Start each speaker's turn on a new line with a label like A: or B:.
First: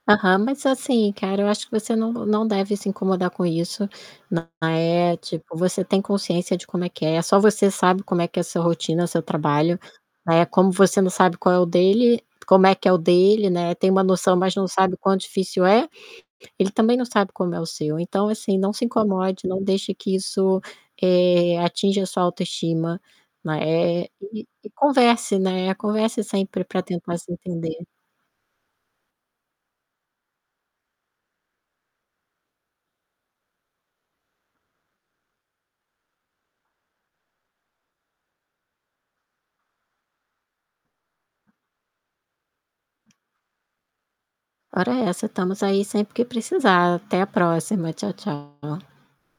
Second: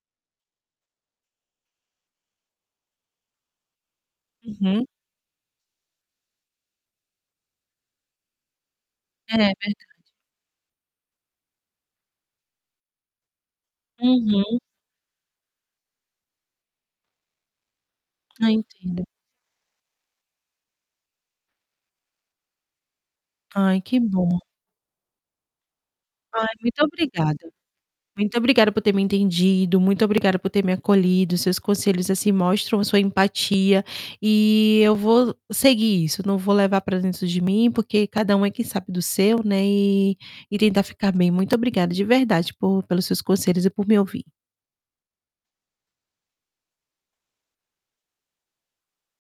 A: Aham, mas assim cara, eu acho que você não não deve se incomodar com isso, não
B: Uhum.
A: é tipo, você tem consciência de como é que é, é só você sabe como é que é a sua rotina, o seu
B: É
A: trabalho,
B: verdade.
A: né, como você não sabe qual é o dele como é que é o dele, né, tem uma noção, mas
B: Uhum.
A: não sabe o quão difícil é, ele também não sabe como é o seu, então
B: Ah,
A: assim, não se
B: entendo.
A: incomode, não deixe que isso, eh, atinja a sua autoestima, ma
B: Ai que
A: eh,
B: bom.
A: e e converse, né, converse
B: Ai,
A: sempre
B: muito
A: para tentar se
B: obrigada.
A: entender.
B: Muito obrigada por ter me entendido, muito obrigada por ter me acolhido, seus conselhos assim, mostram sua empatia, e eu vou seguir isso, não vou levar pra dentro de mim, porque cada um é quem sabe do seu, né, e e tentar ficar bem, muito obrigada de verdade, por pelos seus conselhos e por me ouvir.
A: Ora essa, estamos aí sempre que precisar. Até a próxima, tchau, tchau.